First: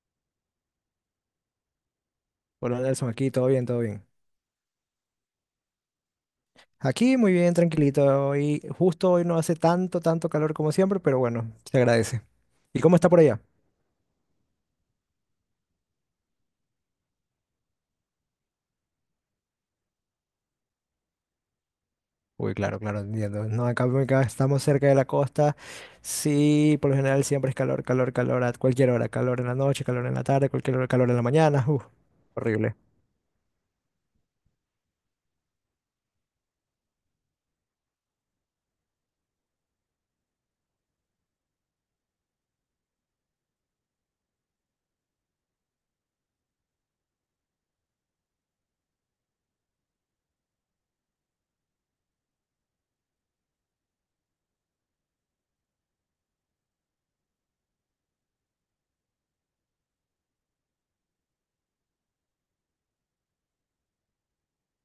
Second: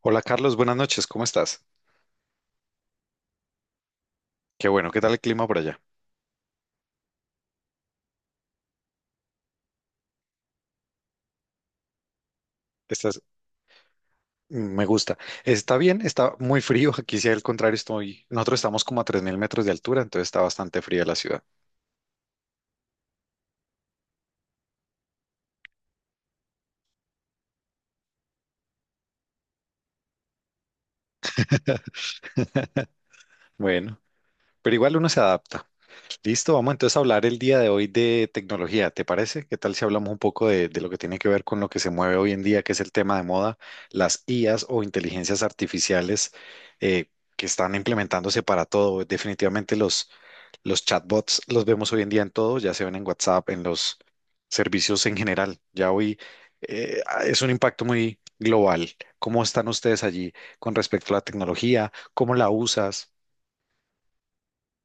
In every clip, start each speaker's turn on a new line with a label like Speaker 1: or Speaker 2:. Speaker 1: Hola Carlos, buenas noches, ¿cómo estás?
Speaker 2: Hola Nelson, aquí todo bien, todo bien.
Speaker 1: Qué bueno, ¿qué tal el clima por allá?
Speaker 2: Aquí muy bien, tranquilito. Y justo hoy no hace tanto calor como siempre, pero bueno, se agradece. ¿Y cómo está
Speaker 1: Estás,
Speaker 2: por allá?
Speaker 1: me gusta. Está bien, está muy frío. Aquí, si al contrario, estoy. Nosotros estamos como a 3.000 metros de altura, entonces está bastante fría la ciudad.
Speaker 2: Uy, claro, claro, entiendo. No, acá estamos cerca de la costa. Sí, por lo general siempre es calor, calor, calor a cualquier hora. Calor en la noche, calor en la tarde, cualquier hora, calor en la mañana. Uf, horrible.
Speaker 1: Bueno. Pero igual uno se adapta. Listo, vamos entonces a hablar el día de hoy de tecnología, ¿te parece? ¿Qué tal si hablamos un poco de lo que tiene que ver con lo que se mueve hoy en día, que es el tema de moda, las IAs o inteligencias artificiales eh, que están implementándose para todo? Definitivamente los chatbots los vemos hoy en día en todo, ya se ven en WhatsApp, en los servicios en general. Ya hoy es un impacto muy global. ¿Cómo están ustedes allí con respecto a la tecnología? ¿Cómo la usas?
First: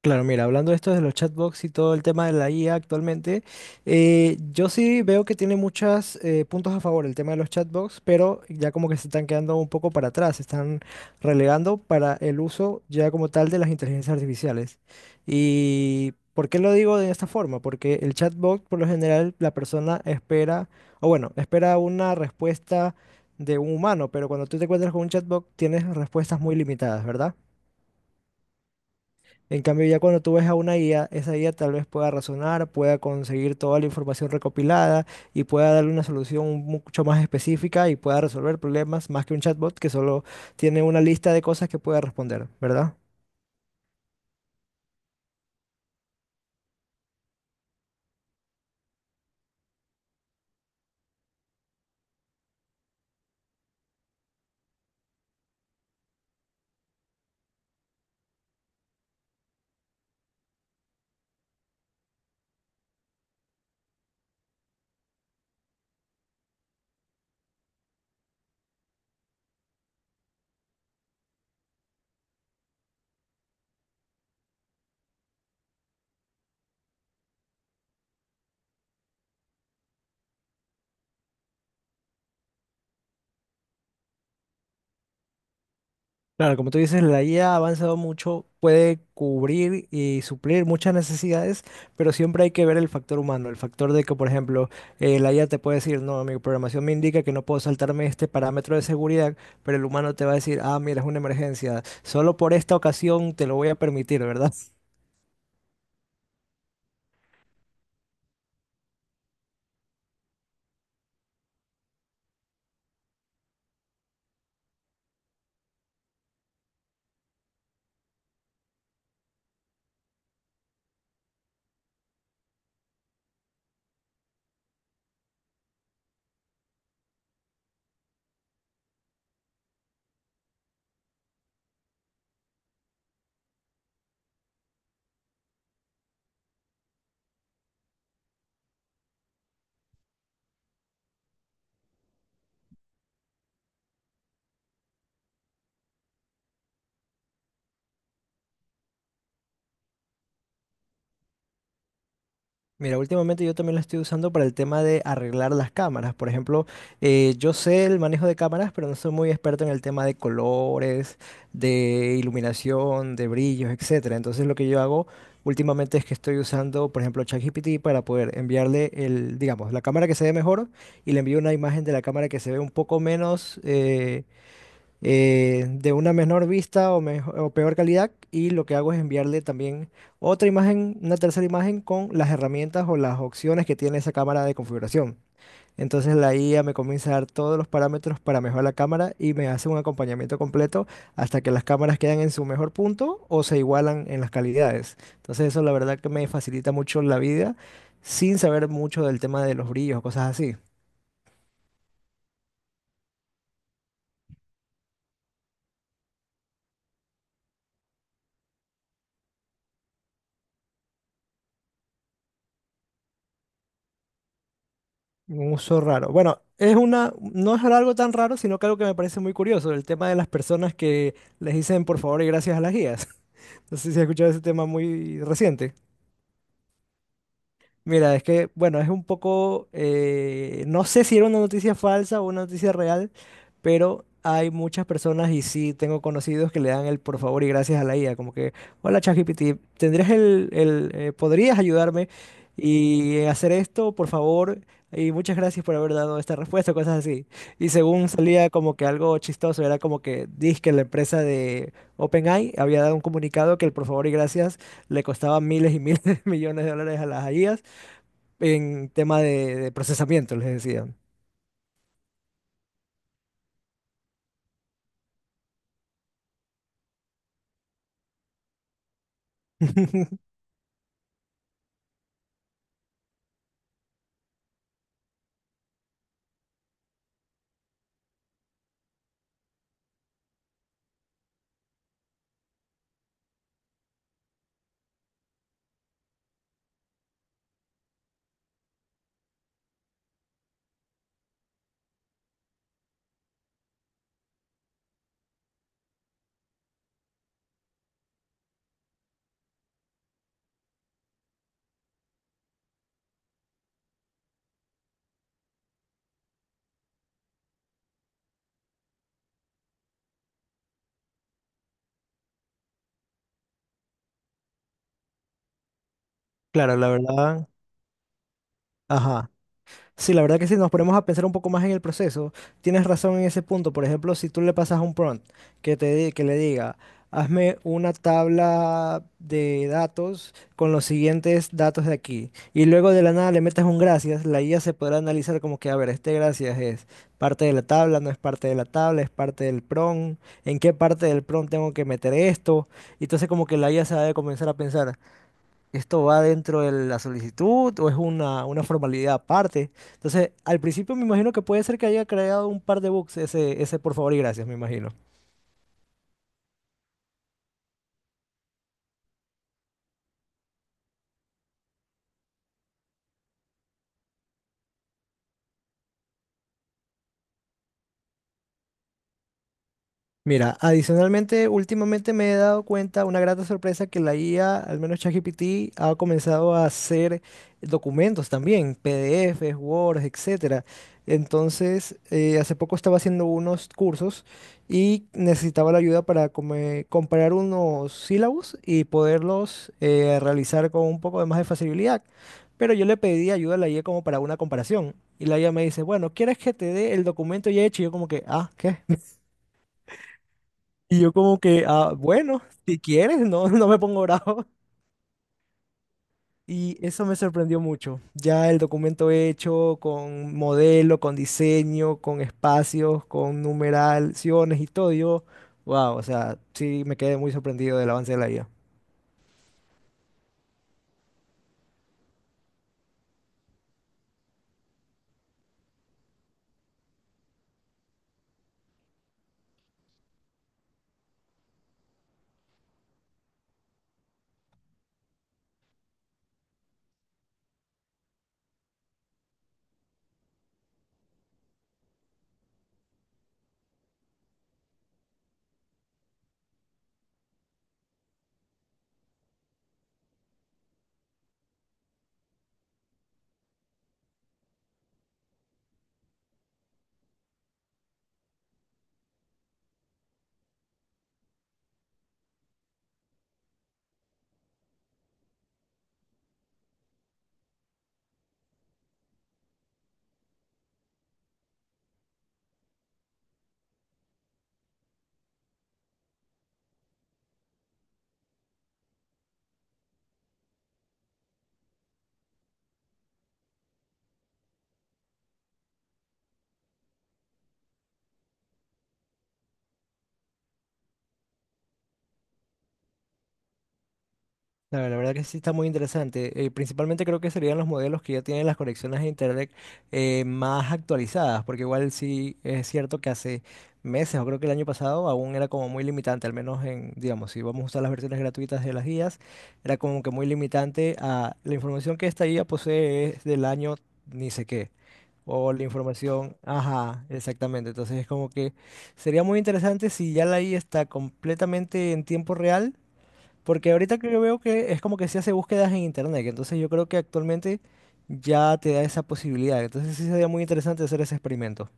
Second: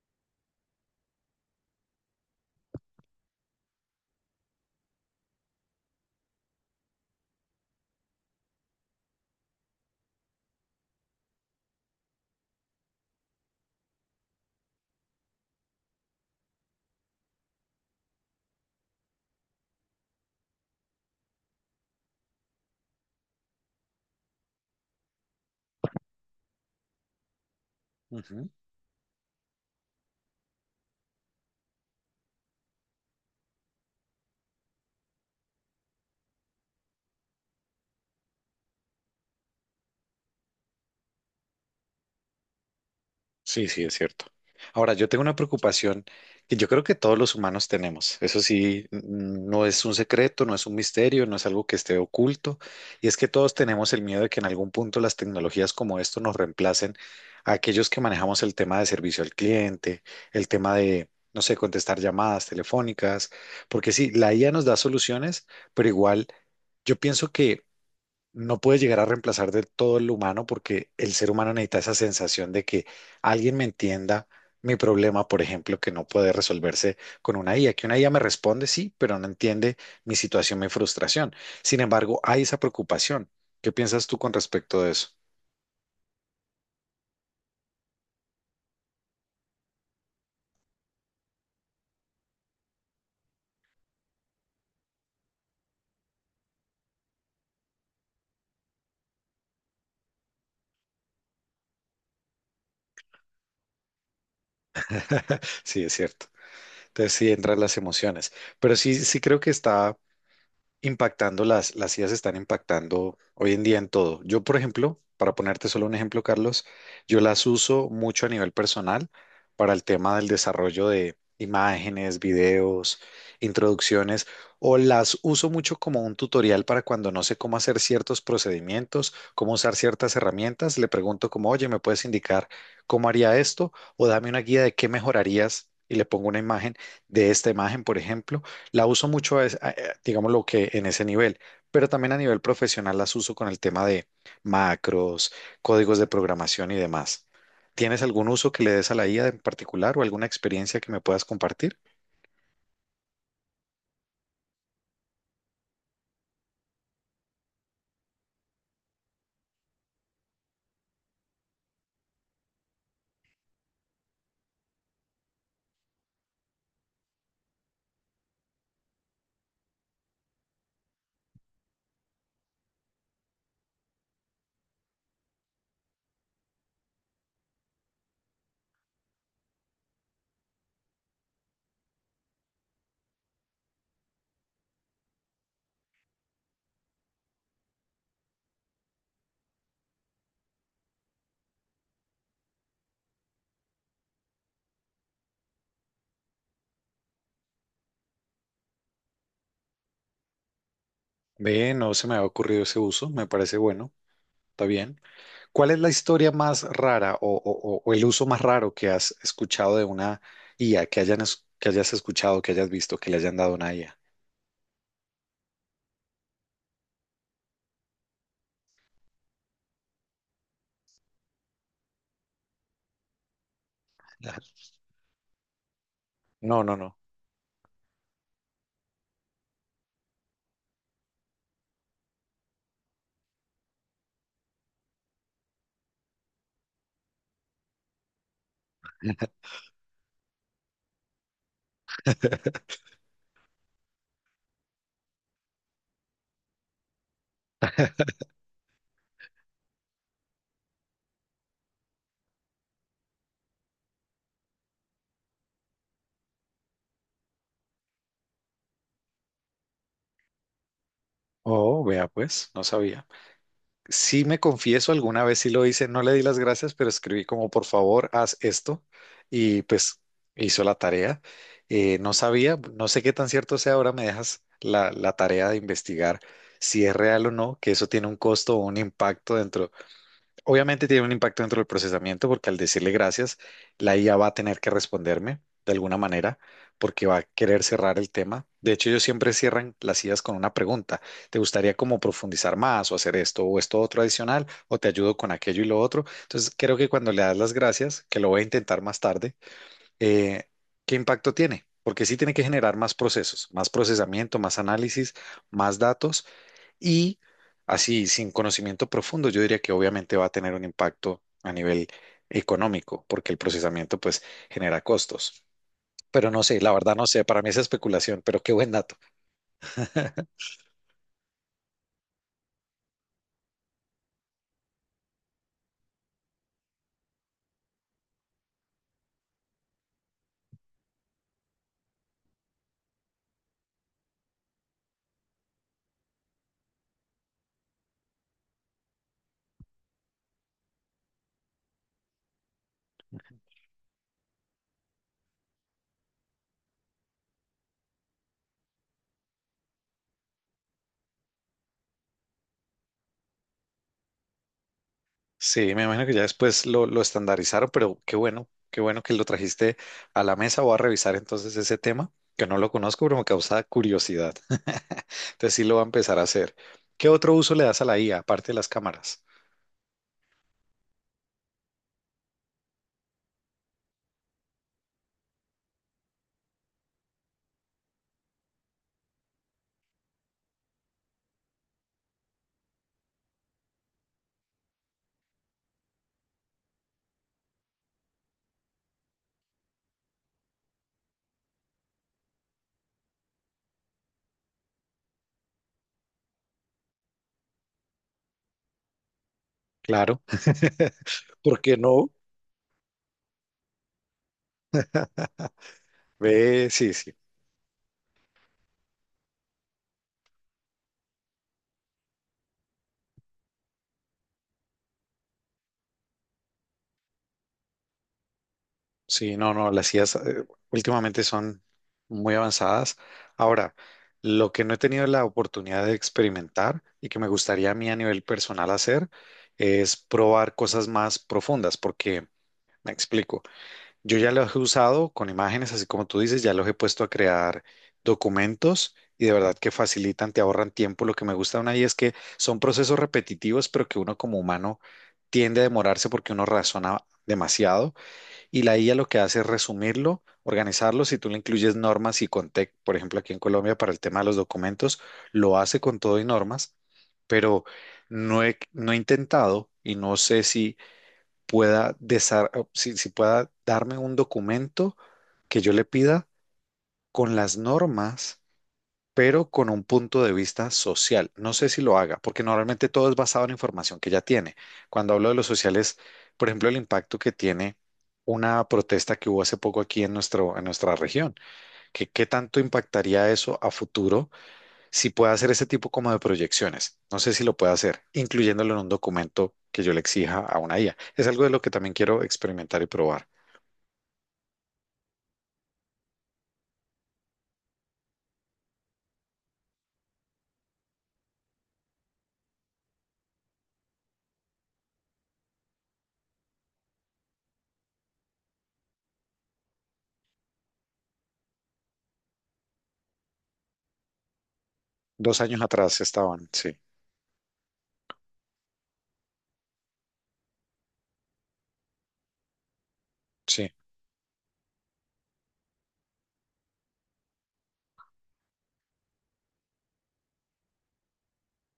Speaker 2: Claro, mira, hablando de esto de los chatbots y todo el tema de la IA actualmente, yo sí veo que tiene muchos puntos a favor el tema de los chatbots, pero ya como que se están quedando un poco para atrás, se están relegando para el uso ya como tal de las inteligencias artificiales. ¿Y por qué lo digo de esta forma? Porque el chatbot, por lo general, la persona espera, o bueno, espera una respuesta de un humano, pero cuando tú te encuentras con un chatbot, tienes respuestas muy limitadas, ¿verdad? En cambio, ya cuando tú ves a una IA, esa IA tal vez pueda razonar, pueda conseguir toda la información recopilada y pueda darle una solución mucho más específica y pueda resolver problemas más que un chatbot que solo tiene una lista de cosas que pueda responder, ¿verdad?
Speaker 1: Sí, sí, es cierto. Ahora, yo tengo una preocupación que yo creo que todos los humanos tenemos. Eso sí, no es un secreto, no es un misterio, no es algo que esté oculto. Y es que todos tenemos el miedo de que en algún punto las tecnologías como esto nos reemplacen a aquellos que manejamos el tema de servicio al cliente, el tema de, no sé, contestar llamadas telefónicas. Porque sí, la IA nos da soluciones, pero igual yo pienso que no puede llegar a reemplazar del todo el humano porque el ser humano necesita esa sensación de que alguien me entienda mi problema, por ejemplo, que no puede resolverse con una IA, que una IA me responde sí, pero no entiende mi situación, mi frustración. Sin embargo, hay esa preocupación. ¿Qué piensas tú con respecto de eso?
Speaker 2: Claro, como tú dices, la IA ha avanzado mucho, puede cubrir y suplir muchas necesidades, pero siempre hay que ver el factor humano, el factor de que, por ejemplo, la IA te puede decir, no, mi programación me indica que no puedo saltarme este parámetro de seguridad, pero el humano te va a decir, ah, mira, es una emergencia, solo por esta ocasión te lo voy a permitir, ¿verdad?
Speaker 1: Sí, es cierto. Entonces sí entran las emociones, pero sí, sí creo que está impactando, las IAs están impactando hoy en día en todo. Yo, por ejemplo, para ponerte solo un ejemplo, Carlos, yo las uso mucho a nivel personal para el tema del desarrollo de imágenes, videos, introducciones, o las uso mucho como un tutorial para cuando no sé cómo hacer ciertos procedimientos, cómo usar ciertas herramientas, le pregunto como, oye, ¿me puedes indicar cómo haría esto? O dame una guía de qué mejorarías. Y le pongo una imagen de esta imagen, por ejemplo la uso mucho, es, digamos, lo que en ese nivel, pero también a nivel profesional las uso con el tema de macros, códigos de programación y demás. ¿Tienes algún uso que le des a la IA en particular o alguna experiencia que me puedas compartir?
Speaker 2: Mira, últimamente yo también lo estoy usando para el tema de arreglar las cámaras. Por ejemplo, yo sé el manejo de cámaras, pero no soy muy experto en el tema de colores, de iluminación, de brillos, etcétera. Entonces lo que yo hago últimamente es que estoy usando, por ejemplo, ChatGPT para poder enviarle el, digamos, la cámara que se ve mejor y le envío una imagen de la cámara que se ve un poco menos, de una menor vista o, o peor calidad y lo que hago es enviarle también otra imagen, una tercera imagen con las herramientas o las opciones que tiene esa cámara de configuración. Entonces la IA me comienza a dar todos los parámetros para mejorar la cámara y me hace un acompañamiento completo hasta que las cámaras quedan en su mejor punto o se igualan en las calidades. Entonces eso la verdad que me facilita mucho la vida sin saber mucho del tema de los brillos o cosas así.
Speaker 1: Ve, no se me ha ocurrido ese uso, me parece bueno, está bien. ¿Cuál es la historia más rara o el uso más raro que has escuchado de una IA, que hayan, que hayas escuchado, que hayas visto, que le hayan dado una IA?
Speaker 2: Un uso raro. Bueno, es una, no es algo tan raro, sino que algo que me parece muy curioso, el tema de las personas que les dicen por favor y gracias a las guías. No sé si has escuchado ese tema muy reciente.
Speaker 1: No, no, no.
Speaker 2: Mira, es que, bueno, es un poco, no sé si era una noticia falsa o una noticia real, pero hay muchas personas y sí tengo conocidos que le dan el por favor y gracias a la IA, como que, hola ChatGPT, tendrías podrías ayudarme y hacer esto, por favor, y muchas gracias por haber dado esta respuesta, cosas así. Y según salía como que algo chistoso, era como que la empresa de OpenAI, había dado un comunicado que el por favor y gracias le costaba miles y miles de millones de dólares a las IA en tema de procesamiento, les decía.
Speaker 1: Oh, vea, pues, no sabía. Sí me confieso, alguna vez sí lo hice, no le di las gracias, pero escribí como por favor, haz esto y pues hizo la tarea. No sabía, no sé qué tan cierto sea, ahora me dejas la tarea de investigar si es real o no, que eso tiene un costo o un impacto dentro. Obviamente tiene un impacto dentro del procesamiento porque al decirle gracias, la IA va a tener que responderme de alguna manera porque va a querer cerrar el tema. De hecho, ellos siempre cierran las IAs con una pregunta. ¿Te gustaría como profundizar más o hacer esto o esto otro adicional o te ayudo con aquello y lo otro? Entonces, creo que cuando le das las gracias, que lo voy a intentar más tarde, eh, ¿qué impacto tiene? Porque sí tiene que generar más procesos, más procesamiento, más análisis, más datos y así, sin conocimiento profundo, yo diría que obviamente va a tener un impacto a nivel económico, porque el procesamiento pues genera costos. Pero no sé, la
Speaker 2: Claro, la
Speaker 1: verdad no sé, para
Speaker 2: verdad.
Speaker 1: mí es especulación, pero qué buen dato.
Speaker 2: Ajá. Sí, la verdad que si nos ponemos a pensar un poco más en el proceso, tienes razón en ese punto. Por ejemplo, si tú le pasas un prompt que le diga, hazme una tabla de datos con los siguientes datos de aquí, y luego de la nada le metes un gracias, la IA se podrá analizar como que, a ver, este gracias es parte de la tabla, no es parte de la tabla, es parte del prompt, en qué parte del prompt tengo que meter esto. Y entonces como que la IA se va a comenzar a pensar. ¿Esto va dentro de la solicitud o es una formalidad aparte? Entonces, al principio me imagino que puede ser que haya creado un par de bugs ese por favor y gracias, me imagino.
Speaker 1: Sí, me imagino que ya después lo estandarizaron, pero qué bueno que lo trajiste a la mesa. Voy a revisar entonces ese tema, que no lo conozco, pero me causa curiosidad. Entonces sí lo va a empezar a hacer. ¿Qué otro uso le das a la IA, aparte de las cámaras?
Speaker 2: Mira, adicionalmente, últimamente me he dado cuenta, una grata sorpresa, que la IA, al menos ChatGPT, ha comenzado a hacer documentos también, PDFs, Word, etcétera. Entonces, hace poco estaba haciendo unos cursos y necesitaba la ayuda para comparar unos sílabos y poderlos realizar con un poco de más de facilidad. Pero yo le pedí ayuda a la IA como para una comparación. Y la IA me dice, bueno, ¿quieres que te dé el documento ya hecho? Y yo como que, ah, ¿qué?
Speaker 1: Claro,
Speaker 2: Y yo como
Speaker 1: ¿por
Speaker 2: que,
Speaker 1: qué
Speaker 2: ah,
Speaker 1: no?
Speaker 2: bueno, si quieres, no, no me pongo bravo.
Speaker 1: Ve,
Speaker 2: Y
Speaker 1: sí,
Speaker 2: eso
Speaker 1: sí.
Speaker 2: me sorprendió mucho. Ya el documento hecho con modelo, con diseño, con espacios, con numeraciones y todo, yo, wow, o sea, sí me quedé muy sorprendido del avance de la IA.
Speaker 1: Sí, no, no, las IAs últimamente son muy avanzadas. Ahora, lo que no he tenido la oportunidad de experimentar y que me gustaría a mí a nivel personal hacer es probar cosas más profundas, porque me explico, yo ya los he usado con imágenes, así como tú dices, ya los he puesto a crear documentos y de verdad que facilitan, te ahorran tiempo. Lo que me gusta de una IA es que son procesos repetitivos, pero que uno como humano tiende a demorarse porque uno razona demasiado y la IA lo que hace es resumirlo, organizarlo. Si tú le incluyes normas y contexto, por ejemplo, aquí en Colombia para el tema de los documentos, lo hace con todo y normas, pero no he intentado y no sé si pueda, si pueda darme un documento que yo le pida con las normas pero con un punto de vista social. No sé si lo haga, porque normalmente todo es basado en la información que ya tiene. Cuando hablo de los sociales, por ejemplo, el impacto que tiene una protesta que hubo hace poco aquí en nuestro, en nuestra región, que qué tanto impactaría eso a futuro si puede hacer ese tipo como de proyecciones. No sé si lo puede hacer, incluyéndolo en un documento que yo le exija a una IA. Es algo de lo que también quiero experimentar y probar.
Speaker 2: Claro, la verdad que sí está muy interesante. Principalmente creo que serían los modelos que ya tienen las conexiones de Internet más actualizadas, porque igual sí es cierto que hace meses, o creo que el año pasado, aún era como muy limitante, al menos en, digamos, si vamos a usar las versiones gratuitas de las guías, era como que muy limitante a la información que esta guía posee es del año ni sé qué.
Speaker 1: Dos
Speaker 2: O
Speaker 1: años
Speaker 2: la
Speaker 1: atrás
Speaker 2: información,
Speaker 1: estaban, sí,
Speaker 2: ajá, exactamente. Entonces es como que sería muy interesante si ya la guía está completamente en tiempo real
Speaker 1: sí.
Speaker 2: porque ahorita que yo veo que es como que se hace búsquedas en internet, que entonces yo creo que actualmente ya te da esa posibilidad. Entonces sí sería muy interesante hacer ese experimento.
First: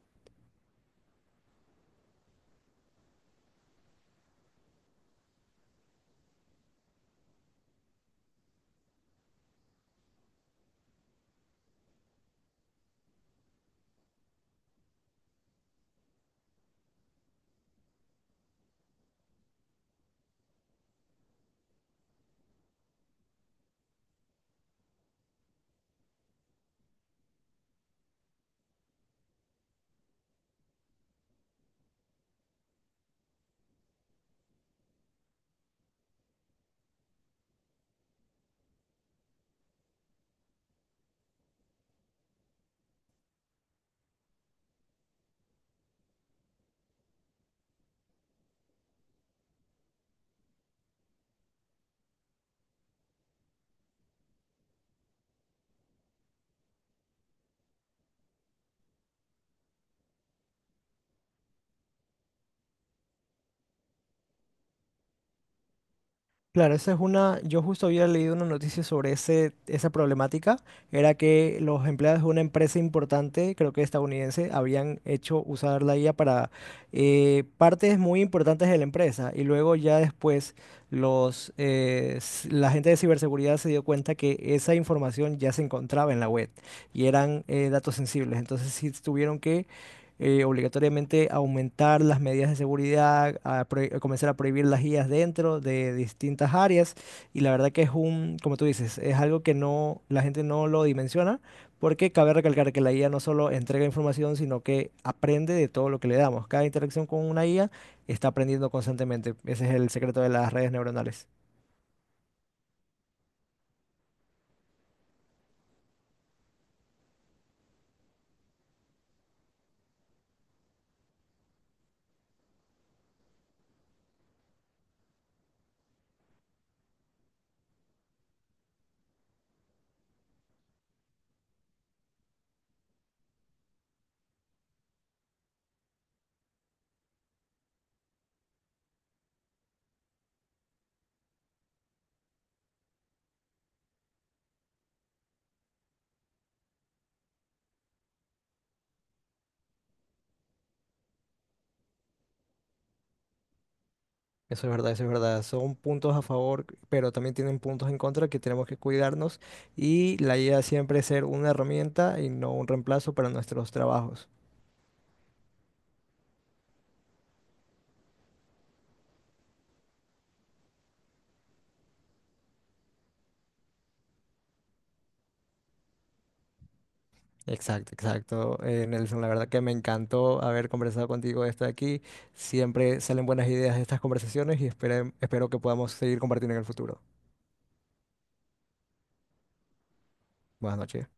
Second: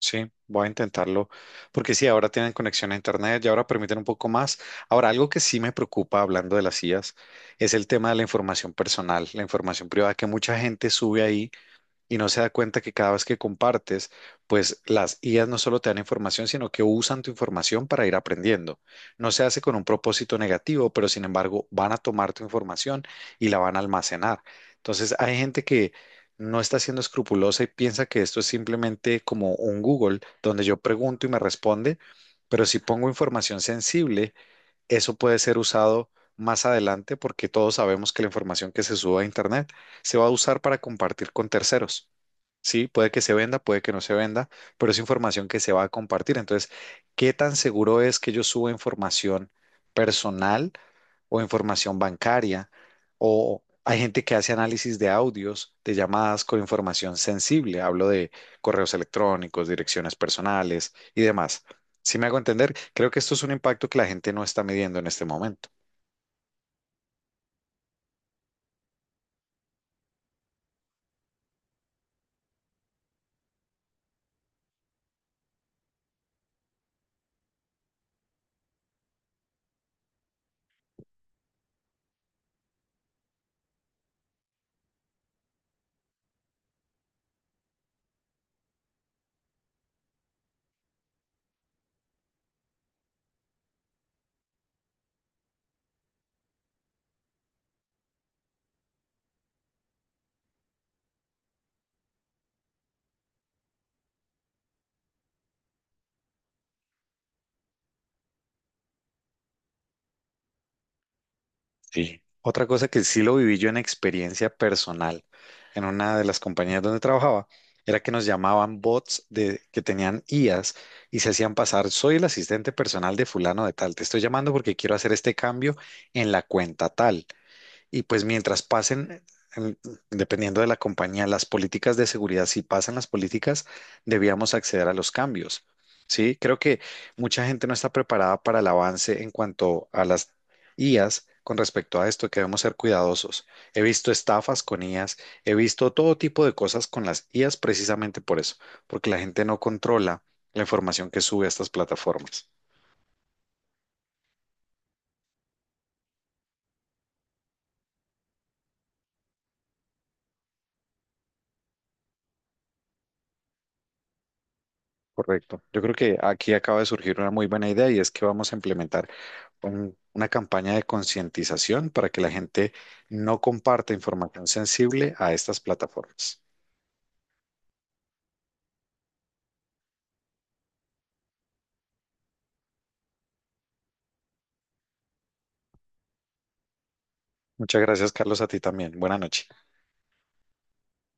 Speaker 1: Sí, voy a intentarlo, porque sí, ahora tienen conexión a Internet y ahora permiten un poco más. Ahora, algo que sí me preocupa hablando de las IAs es el tema de la información personal, la información privada que mucha gente sube ahí y no se da cuenta que cada vez que compartes, pues las IAs no solo te dan información, sino que usan tu información para ir aprendiendo. No se hace con un propósito negativo, pero sin embargo van a tomar tu información y la van a almacenar. Entonces hay gente que no está siendo escrupulosa y piensa que esto es simplemente como un Google, donde yo pregunto y me responde, pero si pongo información sensible, eso puede ser usado. Más adelante, porque todos sabemos que la información que se sube a Internet se va a usar para compartir con terceros. Sí, puede que se venda, puede que no se venda, pero es información que se va a compartir. Entonces, ¿qué tan seguro es que yo suba información personal o información bancaria? O hay gente que hace análisis de audios, de llamadas con información sensible. Hablo de correos electrónicos, direcciones personales y demás. Si me hago entender, creo que esto es un impacto que la gente no está midiendo en este momento.
Speaker 2: Claro, esa es una, yo justo había leído una noticia sobre esa problemática, era que los empleados de una empresa importante, creo que estadounidense, habían hecho usar la IA para partes muy importantes de la empresa y luego ya después la gente de ciberseguridad se dio cuenta que esa información ya se encontraba en la web y eran datos sensibles, entonces sí tuvieron que obligatoriamente aumentar las medidas de seguridad, a comenzar a prohibir las IAs dentro de distintas áreas. Y la verdad que es como tú dices, es algo que no, la gente no lo dimensiona, porque cabe recalcar que la IA no solo entrega información, sino que aprende de todo lo que le damos. Cada interacción con una IA está aprendiendo constantemente. Ese es el secreto de las redes neuronales.
Speaker 1: Sí. Otra cosa que sí lo viví yo en experiencia personal en una de las compañías donde trabajaba era que nos llamaban bots de, que tenían IAs y se hacían pasar, soy el asistente personal de fulano de tal, te estoy llamando porque quiero hacer este cambio en la cuenta tal. Y pues mientras pasen, en- dependiendo de la compañía, las políticas de seguridad, si pasan las políticas, debíamos acceder a los cambios. Sí, creo que mucha gente no está preparada para el avance en cuanto a las IAs con respecto a esto, que debemos ser cuidadosos. He visto estafas con IAs, he visto todo tipo de cosas con las IAs precisamente por eso, porque la gente no controla la información que sube a estas plataformas.
Speaker 2: Eso es verdad, eso es verdad. Son puntos a favor, pero también tienen puntos en contra que tenemos que cuidarnos y la idea siempre es ser una herramienta y no un reemplazo para nuestros trabajos.
Speaker 1: Correcto. Yo creo que aquí acaba de surgir una muy buena idea y es que vamos a implementar una campaña de concientización para que la gente no comparta información sensible a estas plataformas.
Speaker 2: Exacto, exacto. Nelson, la verdad que me encantó haber conversado contigo de esto de aquí. Siempre salen buenas ideas de estas conversaciones y espero que podamos seguir compartiendo en el futuro.
Speaker 1: Muchas gracias, Carlos, a ti también. Buenas noches.
Speaker 2: Buenas noches.